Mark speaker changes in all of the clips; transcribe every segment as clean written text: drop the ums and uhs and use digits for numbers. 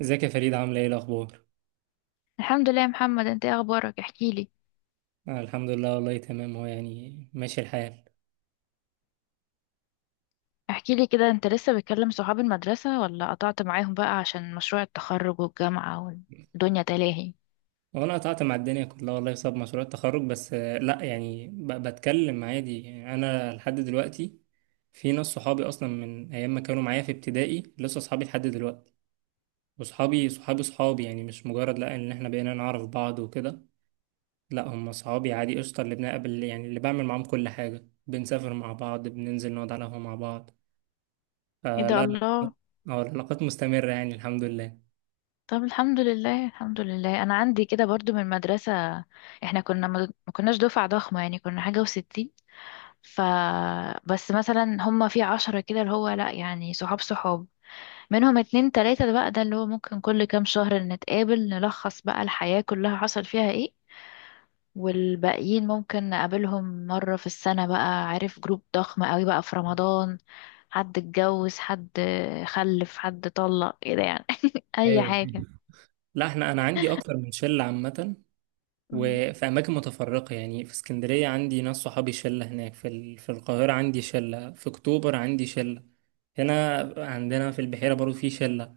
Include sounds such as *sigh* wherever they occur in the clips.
Speaker 1: ازيك يا فريد؟ عامله ايه الاخبار؟
Speaker 2: الحمد لله يا محمد، انت ايه اخبارك؟ احكي لي.
Speaker 1: آه، الحمد لله والله تمام. هو يعني ماشي الحال.
Speaker 2: احكي لي كده، انت لسه بتكلم صحاب المدرسة ولا قطعت معاهم بقى عشان مشروع التخرج والجامعة والدنيا تلاهي؟
Speaker 1: هو انا قطعت مع الدنيا كلها والله بسبب مشروع التخرج، بس لا يعني بتكلم عادي، يعني انا لحد دلوقتي في ناس صحابي اصلا من ايام ما كانوا معايا في ابتدائي لسه صحابي لحد دلوقتي. وصحابي صحابي صحابي، يعني مش مجرد لا ان احنا بقينا نعرف بعض وكده، لا هم صحابي عادي قشطه، اللي بنقابل يعني اللي بعمل معاهم كل حاجه، بنسافر مع بعض، بننزل نقعد على القهوه مع بعض.
Speaker 2: ايه
Speaker 1: فلا
Speaker 2: ده،
Speaker 1: لا،
Speaker 2: الله.
Speaker 1: اه العلاقات مستمرة يعني الحمد لله.
Speaker 2: طب الحمد لله، الحمد لله. انا عندي كده برضو من المدرسة. احنا كنا ما ما كناش دفعة ضخمة يعني، كنا حاجة وستين. ف بس مثلا هما في 10 كده، اللي هو لا يعني صحاب صحاب. منهم اتنين تلاتة، ده بقى ده اللي هو ممكن كل كام شهر نتقابل، نلخص بقى الحياة كلها حصل فيها ايه. والباقيين ممكن نقابلهم مرة في السنة بقى، عارف، جروب ضخم قوي بقى في رمضان. حد اتجوز، حد خلف، حد طلق، كده يعني. *laughs* أي
Speaker 1: ايوه،
Speaker 2: حاجة.
Speaker 1: لا انا عندي اكتر من شله عامه،
Speaker 2: أمم.
Speaker 1: وفي اماكن متفرقه. يعني في اسكندريه عندي ناس صحابي شله هناك، في في القاهره عندي شله، في اكتوبر عندي شله، هنا عندنا في البحيره برضو في شله.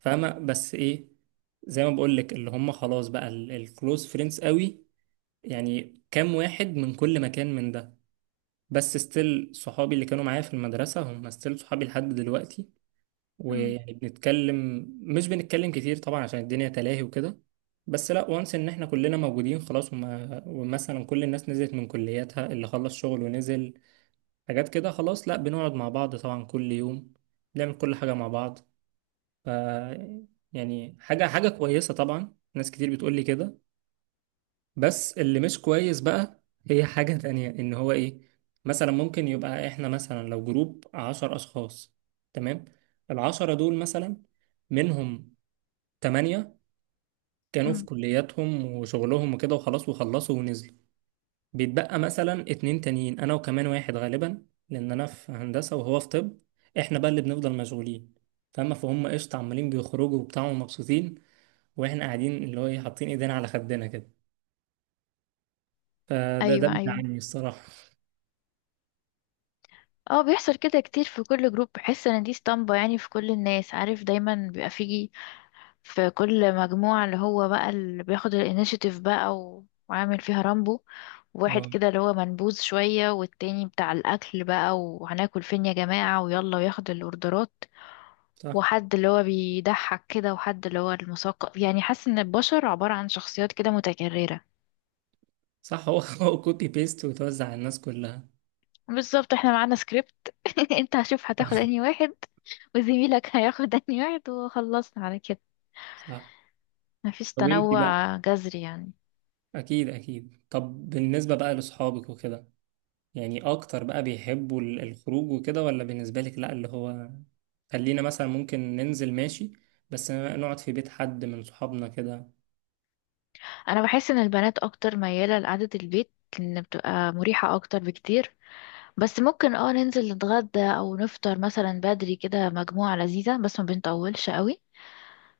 Speaker 1: فاهمه؟ بس ايه، زي ما بقول لك اللي هم خلاص بقى الكلوز فريندز قوي، يعني كام واحد من كل مكان من ده. بس ستيل صحابي اللي كانوا معايا في المدرسه هم ستيل صحابي لحد دلوقتي.
Speaker 2: أمم.
Speaker 1: ويعني بنتكلم، مش بنتكلم كتير طبعا عشان الدنيا تلاهي وكده، بس لا وانس ان احنا كلنا موجودين خلاص. وما ومثلا كل الناس نزلت من كلياتها، اللي خلص شغل ونزل حاجات كده خلاص، لا بنقعد مع بعض طبعا كل يوم، بنعمل كل حاجة مع بعض. ف، يعني حاجة حاجة كويسة طبعا، ناس كتير بتقول لي كده. بس اللي مش كويس بقى، هي *laughs* حاجة تانية ان هو ايه، مثلا ممكن يبقى احنا مثلا لو جروب عشر اشخاص، تمام، العشرة دول مثلا منهم تمانية كانوا في
Speaker 2: أمم.
Speaker 1: كلياتهم وشغلهم وكده وخلاص وخلصوا ونزلوا. بيتبقى مثلا اتنين تانيين، أنا وكمان واحد، غالبا لأن أنا في هندسة وهو في طب. إحنا بقى اللي بنفضل مشغولين، فاهمة؟ فهم قشطة عمالين بيخرجوا وبتاع ومبسوطين، وإحنا قاعدين اللي هو إيه، حاطين إيدينا على خدنا كده. فده
Speaker 2: أيوة، أيوة.
Speaker 1: بيزعلني الصراحة.
Speaker 2: اه، بيحصل كده كتير. في كل جروب بحس ان دي اسطمبة يعني، في كل الناس، عارف، دايما بيبقى فيه في كل مجموعة اللي هو بقى اللي بياخد الانيشيتيف بقى و- وعامل فيها رامبو. واحد
Speaker 1: اه
Speaker 2: كده اللي هو منبوذ شوية، والتاني بتاع الأكل بقى وهناكل فين يا جماعة ويلا وياخد الأوردرات،
Speaker 1: صح،
Speaker 2: وحد اللي هو بيضحك كده، وحد اللي هو المثقف. يعني حاسة إن البشر عبارة عن شخصيات كده متكررة.
Speaker 1: صح. *laughs* هو هو كوبي بيست وتوزع على الناس كلها.
Speaker 2: بالظبط، احنا معانا سكريبت. *laughs* انت هشوف هتاخد أنهي واحد وزميلك هياخد أنهي واحد وخلصنا على كده.
Speaker 1: صح.
Speaker 2: مفيش
Speaker 1: طب انت بقى،
Speaker 2: تنوع جذري يعني.
Speaker 1: اكيد اكيد. طب بالنسبه بقى لاصحابك وكده، يعني اكتر بقى بيحبوا الخروج وكده، ولا بالنسبة لك لا اللي هو خلينا مثلا ممكن ننزل ماشي، بس نقعد في بيت حد من صحابنا كده؟
Speaker 2: أنا بحس إن البنات أكتر ميالة لقعدة البيت، لأن بتبقى مريحة أكتر بكتير. بس ممكن ننزل نتغدى او نفطر مثلا بدري كده، مجموعة لذيذة بس ما بنطولش قوي.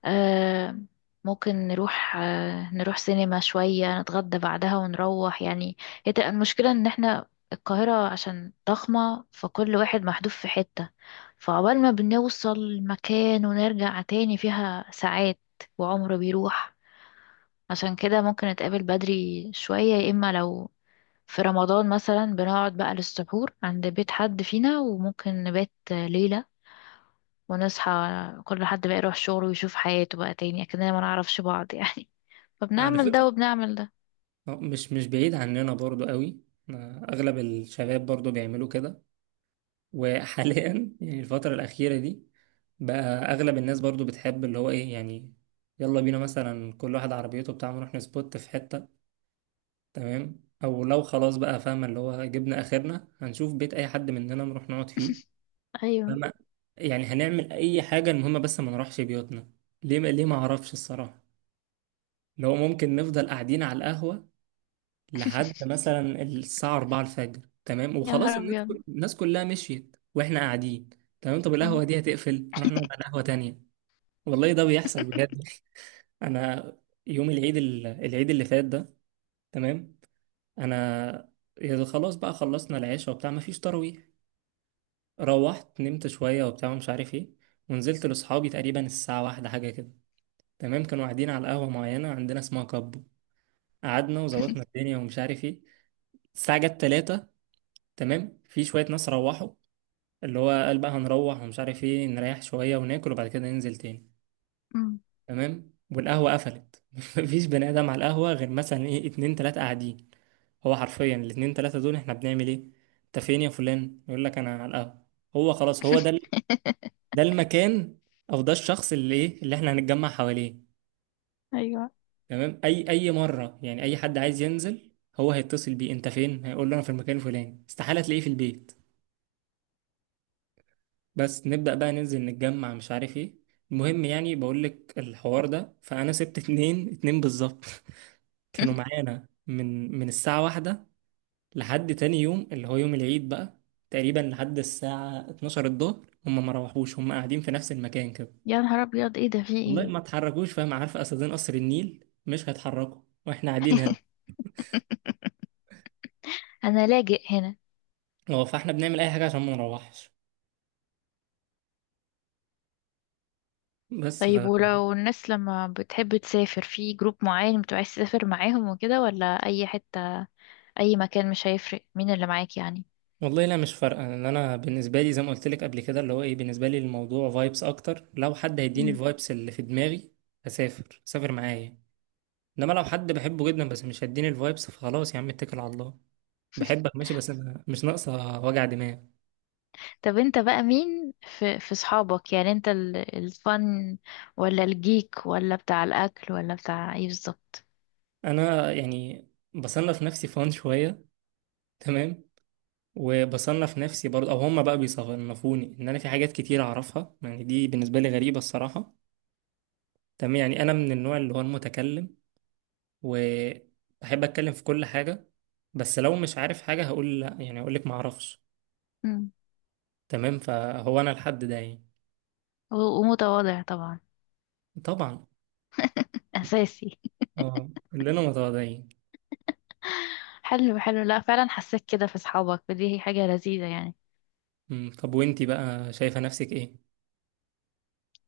Speaker 2: آه، ممكن نروح سينما شوية، نتغدى بعدها ونروح يعني. هي تبقى المشكلة ان احنا، القاهرة عشان ضخمة فكل واحد محدود في حتة، فعقبال ما بنوصل المكان ونرجع تاني فيها ساعات، وعمر بيروح. عشان كده ممكن نتقابل بدري شوية، يا إما لو في رمضان مثلا بنقعد بقى للسحور عند بيت حد فينا، وممكن نبات ليلة ونصحى كل حد بقى يروح شغله ويشوف حياته بقى تاني، أكننا ما نعرفش بعض يعني. *laughs*
Speaker 1: على
Speaker 2: فبنعمل ده
Speaker 1: فكرة
Speaker 2: وبنعمل ده.
Speaker 1: مش بعيد عننا برضو قوي. اغلب الشباب برضو بيعملوا كده. وحاليا *laughs* يعني الفترة الأخيرة دي بقى، اغلب الناس برضو بتحب اللي هو ايه يعني، يلا بينا مثلا كل واحد عربيته بتاعه نروح نسبوت في حتة. تمام، او لو خلاص بقى فاهمة اللي هو جبنا اخرنا، هنشوف بيت اي حد مننا نروح نقعد فيه.
Speaker 2: *laughs* أيوه.
Speaker 1: فما، يعني هنعمل اي حاجه المهم بس ما نروحش بيوتنا. ليه؟ ما اعرفش الصراحه. لو ممكن نفضل قاعدين على القهوه لحد مثلا الساعه 4 الفجر، تمام،
Speaker 2: يا نهار
Speaker 1: وخلاص الناس
Speaker 2: أبيض.
Speaker 1: الناس كلها مشيت واحنا قاعدين. تمام، طب
Speaker 2: أمم.
Speaker 1: القهوه دي هتقفل، نروح نقعد على قهوه تانية. والله ده بيحصل بجد. *laughs* انا يوم العيد العيد اللي فات ده، تمام، انا، يا خلاص بقى خلصنا العشاء وبتاع، مفيش تراويح، روحت نمت شويه وبتاع ومش عارف ايه، ونزلت لاصحابي تقريبا الساعة واحدة حاجة كده. تمام، كانوا قاعدين على قهوة معينة عندنا اسمها كابو. قعدنا وظبطنا الدنيا ومش عارف ايه، الساعة جت تلاتة، تمام، في شوية ناس روحوا، اللي هو قال بقى هنروح ومش عارف ايه، نريح شوية وناكل وبعد كده ننزل تاني.
Speaker 2: أمم.
Speaker 1: تمام، والقهوة قفلت، *laughs* مفيش بني آدم على القهوة غير مثلا ايه اتنين تلاتة قاعدين. هو حرفيا الاتنين تلاتة دول احنا بنعمل ايه؟ انت فين يا فلان؟ يقول لك انا على القهوة. هو خلاص هو ده
Speaker 2: *laughs*
Speaker 1: ده المكان، او ده الشخص اللي ايه اللي احنا هنتجمع حواليه.
Speaker 2: أيوه،
Speaker 1: تمام، اي اي مره يعني اي حد عايز ينزل، هو هيتصل بيه، انت فين؟ هيقول له انا في المكان الفلاني، استحاله تلاقيه في البيت. بس نبدا بقى ننزل نتجمع مش عارف ايه، المهم يعني بقول لك الحوار ده. فانا سبت اتنين، اتنين بالظبط *laughs* كانوا معانا من الساعه واحدة لحد تاني يوم اللي هو يوم العيد بقى، تقريبا لحد الساعه 12 الظهر، هم ما روحوش، هم قاعدين في نفس المكان كده.
Speaker 2: يا نهار أبيض، إيه ده، في
Speaker 1: والله
Speaker 2: إيه؟
Speaker 1: ما اتحركوش، فاهم؟ عارف اسدين قصر النيل مش هيتحركوا، واحنا قاعدين هنا.
Speaker 2: *laughs* أنا لاجئ هنا.
Speaker 1: اه، فاحنا بنعمل اي حاجه عشان ما نروحش. بس
Speaker 2: طيب، ولو الناس لما بتحب تسافر في جروب معين بتبقى عايز تسافر معاهم وكده، ولا أي حتة أي مكان مش هيفرق مين اللي معاك يعني؟
Speaker 1: والله لا مش فارقه، ان انا بالنسبه لي زي ما قلت لك قبل كده اللي هو ايه، بالنسبه لي الموضوع فايبس اكتر. لو حد هيديني
Speaker 2: مم.
Speaker 1: الفايبس اللي في دماغي هسافر، سافر معايا. انما لو حد بحبه جدا بس مش هيديني الفايبس، فخلاص يا عم اتكل على الله، بحبك ماشي، بس أنا مش ناقصه وجع دماغ.
Speaker 2: طب انت بقى مين في صحابك يعني؟ انت الفن، ولا الجيك، ولا بتاع الاكل، ولا بتاع ايه بالظبط؟
Speaker 1: انا يعني بصنف نفسي فان شويه، تمام، وبصنف نفسي برضه، او هما بقى بيصنفوني ان انا في حاجات كتير اعرفها. يعني دي بالنسبه لي غريبه الصراحه. تمام، يعني انا من النوع اللي هو المتكلم، وبحب اتكلم في كل حاجة. بس لو مش عارف حاجة هقول لا، يعني هقول لك ما اعرفش.
Speaker 2: مم.
Speaker 1: تمام، فهو انا الحد ده يعني.
Speaker 2: و- ومتواضع طبعا.
Speaker 1: طبعا.
Speaker 2: اساسي.
Speaker 1: اه كلنا متواضعين.
Speaker 2: *laughs* حلو حلو، لا فعلا حسيت كده في صحابك، ودي هي حاجة لذيذة يعني.
Speaker 1: أمم، طب وانتي بقى شايفة نفسك ايه؟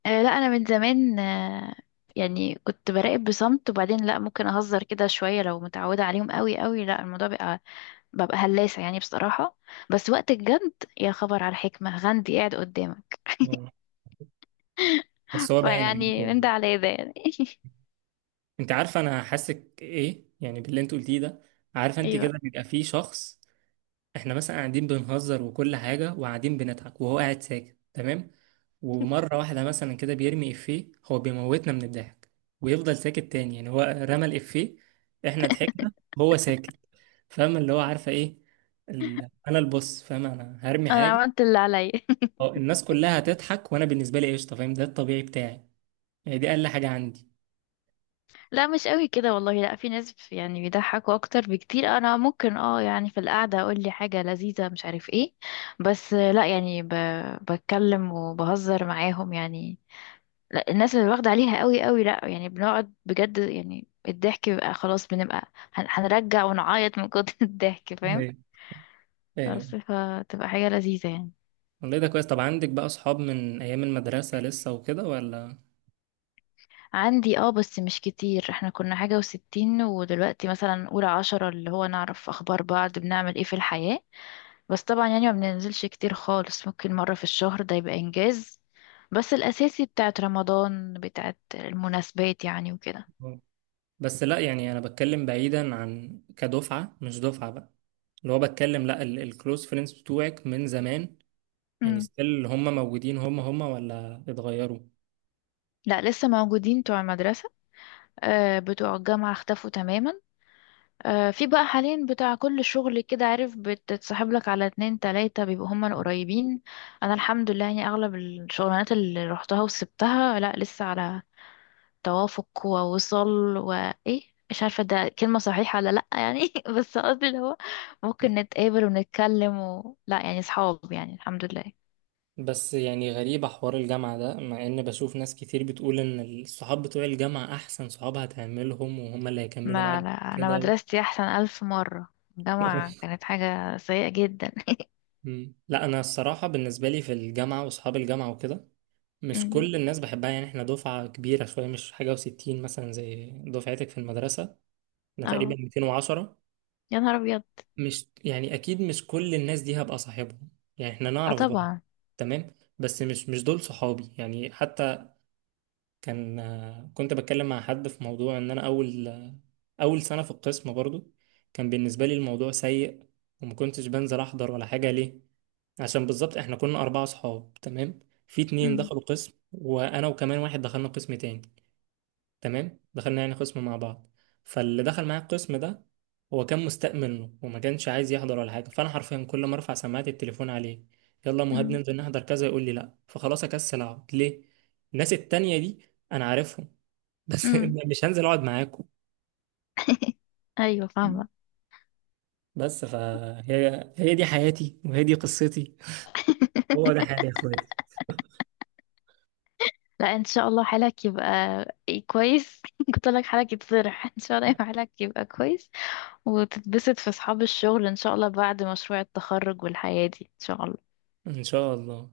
Speaker 2: آه لا، انا من زمان يعني كنت براقب بصمت، وبعدين لا ممكن اهزر كده شوية. لو متعودة عليهم قوي قوي، لا الموضوع بقى ببقى هلاسة يعني بصراحة. بس وقت الجد، يا خبر على الحكمة غندي قاعد قدامك.
Speaker 1: آه،
Speaker 2: *laughs*
Speaker 1: بس هو باين عليك
Speaker 2: فيعني من ده
Speaker 1: يعني.
Speaker 2: على ده يعني. *laughs*
Speaker 1: انت عارفة انا حاسك ايه يعني باللي انت قلتيه ده؟ عارفة انت
Speaker 2: ايوه،
Speaker 1: كده بيبقى في شخص، احنا مثلا قاعدين بنهزر وكل حاجة وقاعدين بنضحك، وهو قاعد ساكت. تمام، ومرة واحدة مثلا كده بيرمي إفيه هو بيموتنا من الضحك، ويفضل ساكت تاني. يعني هو رمى الإفيه، احنا ضحكنا، هو ساكت. فاهمة اللي هو عارفة ايه انا البص فاهمة انا هرمي
Speaker 2: انا
Speaker 1: حاجة.
Speaker 2: عملت اللي عليا. *laughs*
Speaker 1: اه الناس كلها هتضحك، وانا بالنسبة لي قشطة فاهم؟ ده الطبيعي بتاعي، يعني دي اقل حاجة عندي.
Speaker 2: لا مش قوي كده والله، لا في ناس يعني بيضحكوا اكتر بكتير. انا ممكن يعني في القعده اقول لي حاجه لذيذه مش عارف ايه. بس لا يعني بتكلم وبهزر معاهم يعني. لا الناس اللي واخده عليها قوي قوي، لا يعني بنقعد بجد يعني الضحك بيبقى خلاص، بنبقى هنرجع ونعيط من كتر *laughs* الضحك، فاهم؟
Speaker 1: ايوه، ايوه.
Speaker 2: بس فتبقى حاجه لذيذه يعني.
Speaker 1: والله ده كويس. طب عندك بقى اصحاب من ايام المدرسة لسه وكده ولا؟
Speaker 2: عندي بس مش كتير، احنا كنا حاجة وستين ودلوقتي مثلا أولى 10 اللي هو نعرف أخبار بعض، بنعمل ايه في الحياة. بس طبعا يعني ما بننزلش كتير خالص، ممكن مرة في الشهر ده يبقى إنجاز، بس الأساسي بتاعت رمضان، بتاعت المناسبات يعني وكده.
Speaker 1: بس لا يعني انا بتكلم بعيدا عن كدفعه، مش دفعه بقى اللي هو بتكلم، لا الكلوز فريندز بتوعك من زمان يعني
Speaker 2: مم.
Speaker 1: ستيل هم موجودين، هم هم ولا اتغيروا؟
Speaker 2: لا لسه موجودين بتوع المدرسة. آه بتوع الجامعة اختفوا تماما. آه، في بقى حاليا بتاع كل شغل كده، عارف، بتتصاحب لك على اتنين تلاتة بيبقوا هما القريبين. انا الحمد لله يعني، اغلب الشغلانات اللي روحتها وسبتها لا لسه على توافق ووصل وايه، مش عارفة ده كلمة صحيحة ولا لأ يعني. *laughs* بس قصدي اللي هو ممكن نتقابل ونتكلم لا يعني صحاب يعني، الحمد لله.
Speaker 1: بس يعني غريبة حوار الجامعة ده، مع إن بشوف ناس كتير بتقول إن الصحاب بتوع الجامعة أحسن صحاب هتعملهم، وهم اللي هيكملوا
Speaker 2: ما
Speaker 1: معاك.
Speaker 2: لا، أنا
Speaker 1: كده و...
Speaker 2: مدرستي أحسن ألف مرة، الجامعة
Speaker 1: *laughs*
Speaker 2: كانت حاجة سيئة جدا.
Speaker 1: مم. لا أنا الصراحة بالنسبة لي في الجامعة وصحاب الجامعة وكده،
Speaker 2: *laughs*
Speaker 1: مش
Speaker 2: أمم.
Speaker 1: كل الناس بحبها يعني. إحنا دفعة كبيرة شوية، مش حاجة وستين مثلا زي دفعتك في المدرسة، انا تقريبا
Speaker 2: اه.
Speaker 1: 210.
Speaker 2: يا نهار أبيض.
Speaker 1: مش يعني اكيد مش كل الناس دي هبقى صاحبهم، يعني احنا
Speaker 2: اه
Speaker 1: نعرف بعض،
Speaker 2: طبعا.
Speaker 1: تمام، بس مش دول صحابي يعني. حتى كان كنت بتكلم مع حد في موضوع ان انا اول اول سنة في القسم برضو كان بالنسبة لي الموضوع سيء، وما كنتش بنزل احضر ولا حاجة. ليه؟ عشان بالظبط احنا كنا اربعة صحاب، تمام، في اتنين
Speaker 2: أمم.
Speaker 1: دخلوا قسم، وانا وكمان واحد دخلنا قسم تاني. تمام، دخلنا يعني قسم مع بعض، فاللي دخل معايا القسم ده هو كان مستاء منه وما كانش عايز يحضر ولا حاجه، فانا حرفيا كل ما ارفع سماعه التليفون عليه، يلا يا مهاب
Speaker 2: أمم.
Speaker 1: ننزل نحضر كذا، يقول لي لا، فخلاص اكسل اقعد ليه. الناس التانية دي انا عارفهم، بس
Speaker 2: أمم.
Speaker 1: *laughs* مش هنزل اقعد معاكم.
Speaker 2: ايوه، فاهمه.
Speaker 1: بس فهي هي دي حياتي، وهي دي قصتي، هو ده حالي يا اخواتي.
Speaker 2: لا، ان شاء الله حالك يبقى كويس. *laughs* قلت لك حالك يتصلح. *laughs* ان شاء الله يبقى حالك يبقى كويس، وتتبسط في اصحاب الشغل ان شاء الله بعد مشروع التخرج، والحياه دي ان شاء الله.
Speaker 1: ان شاء الله.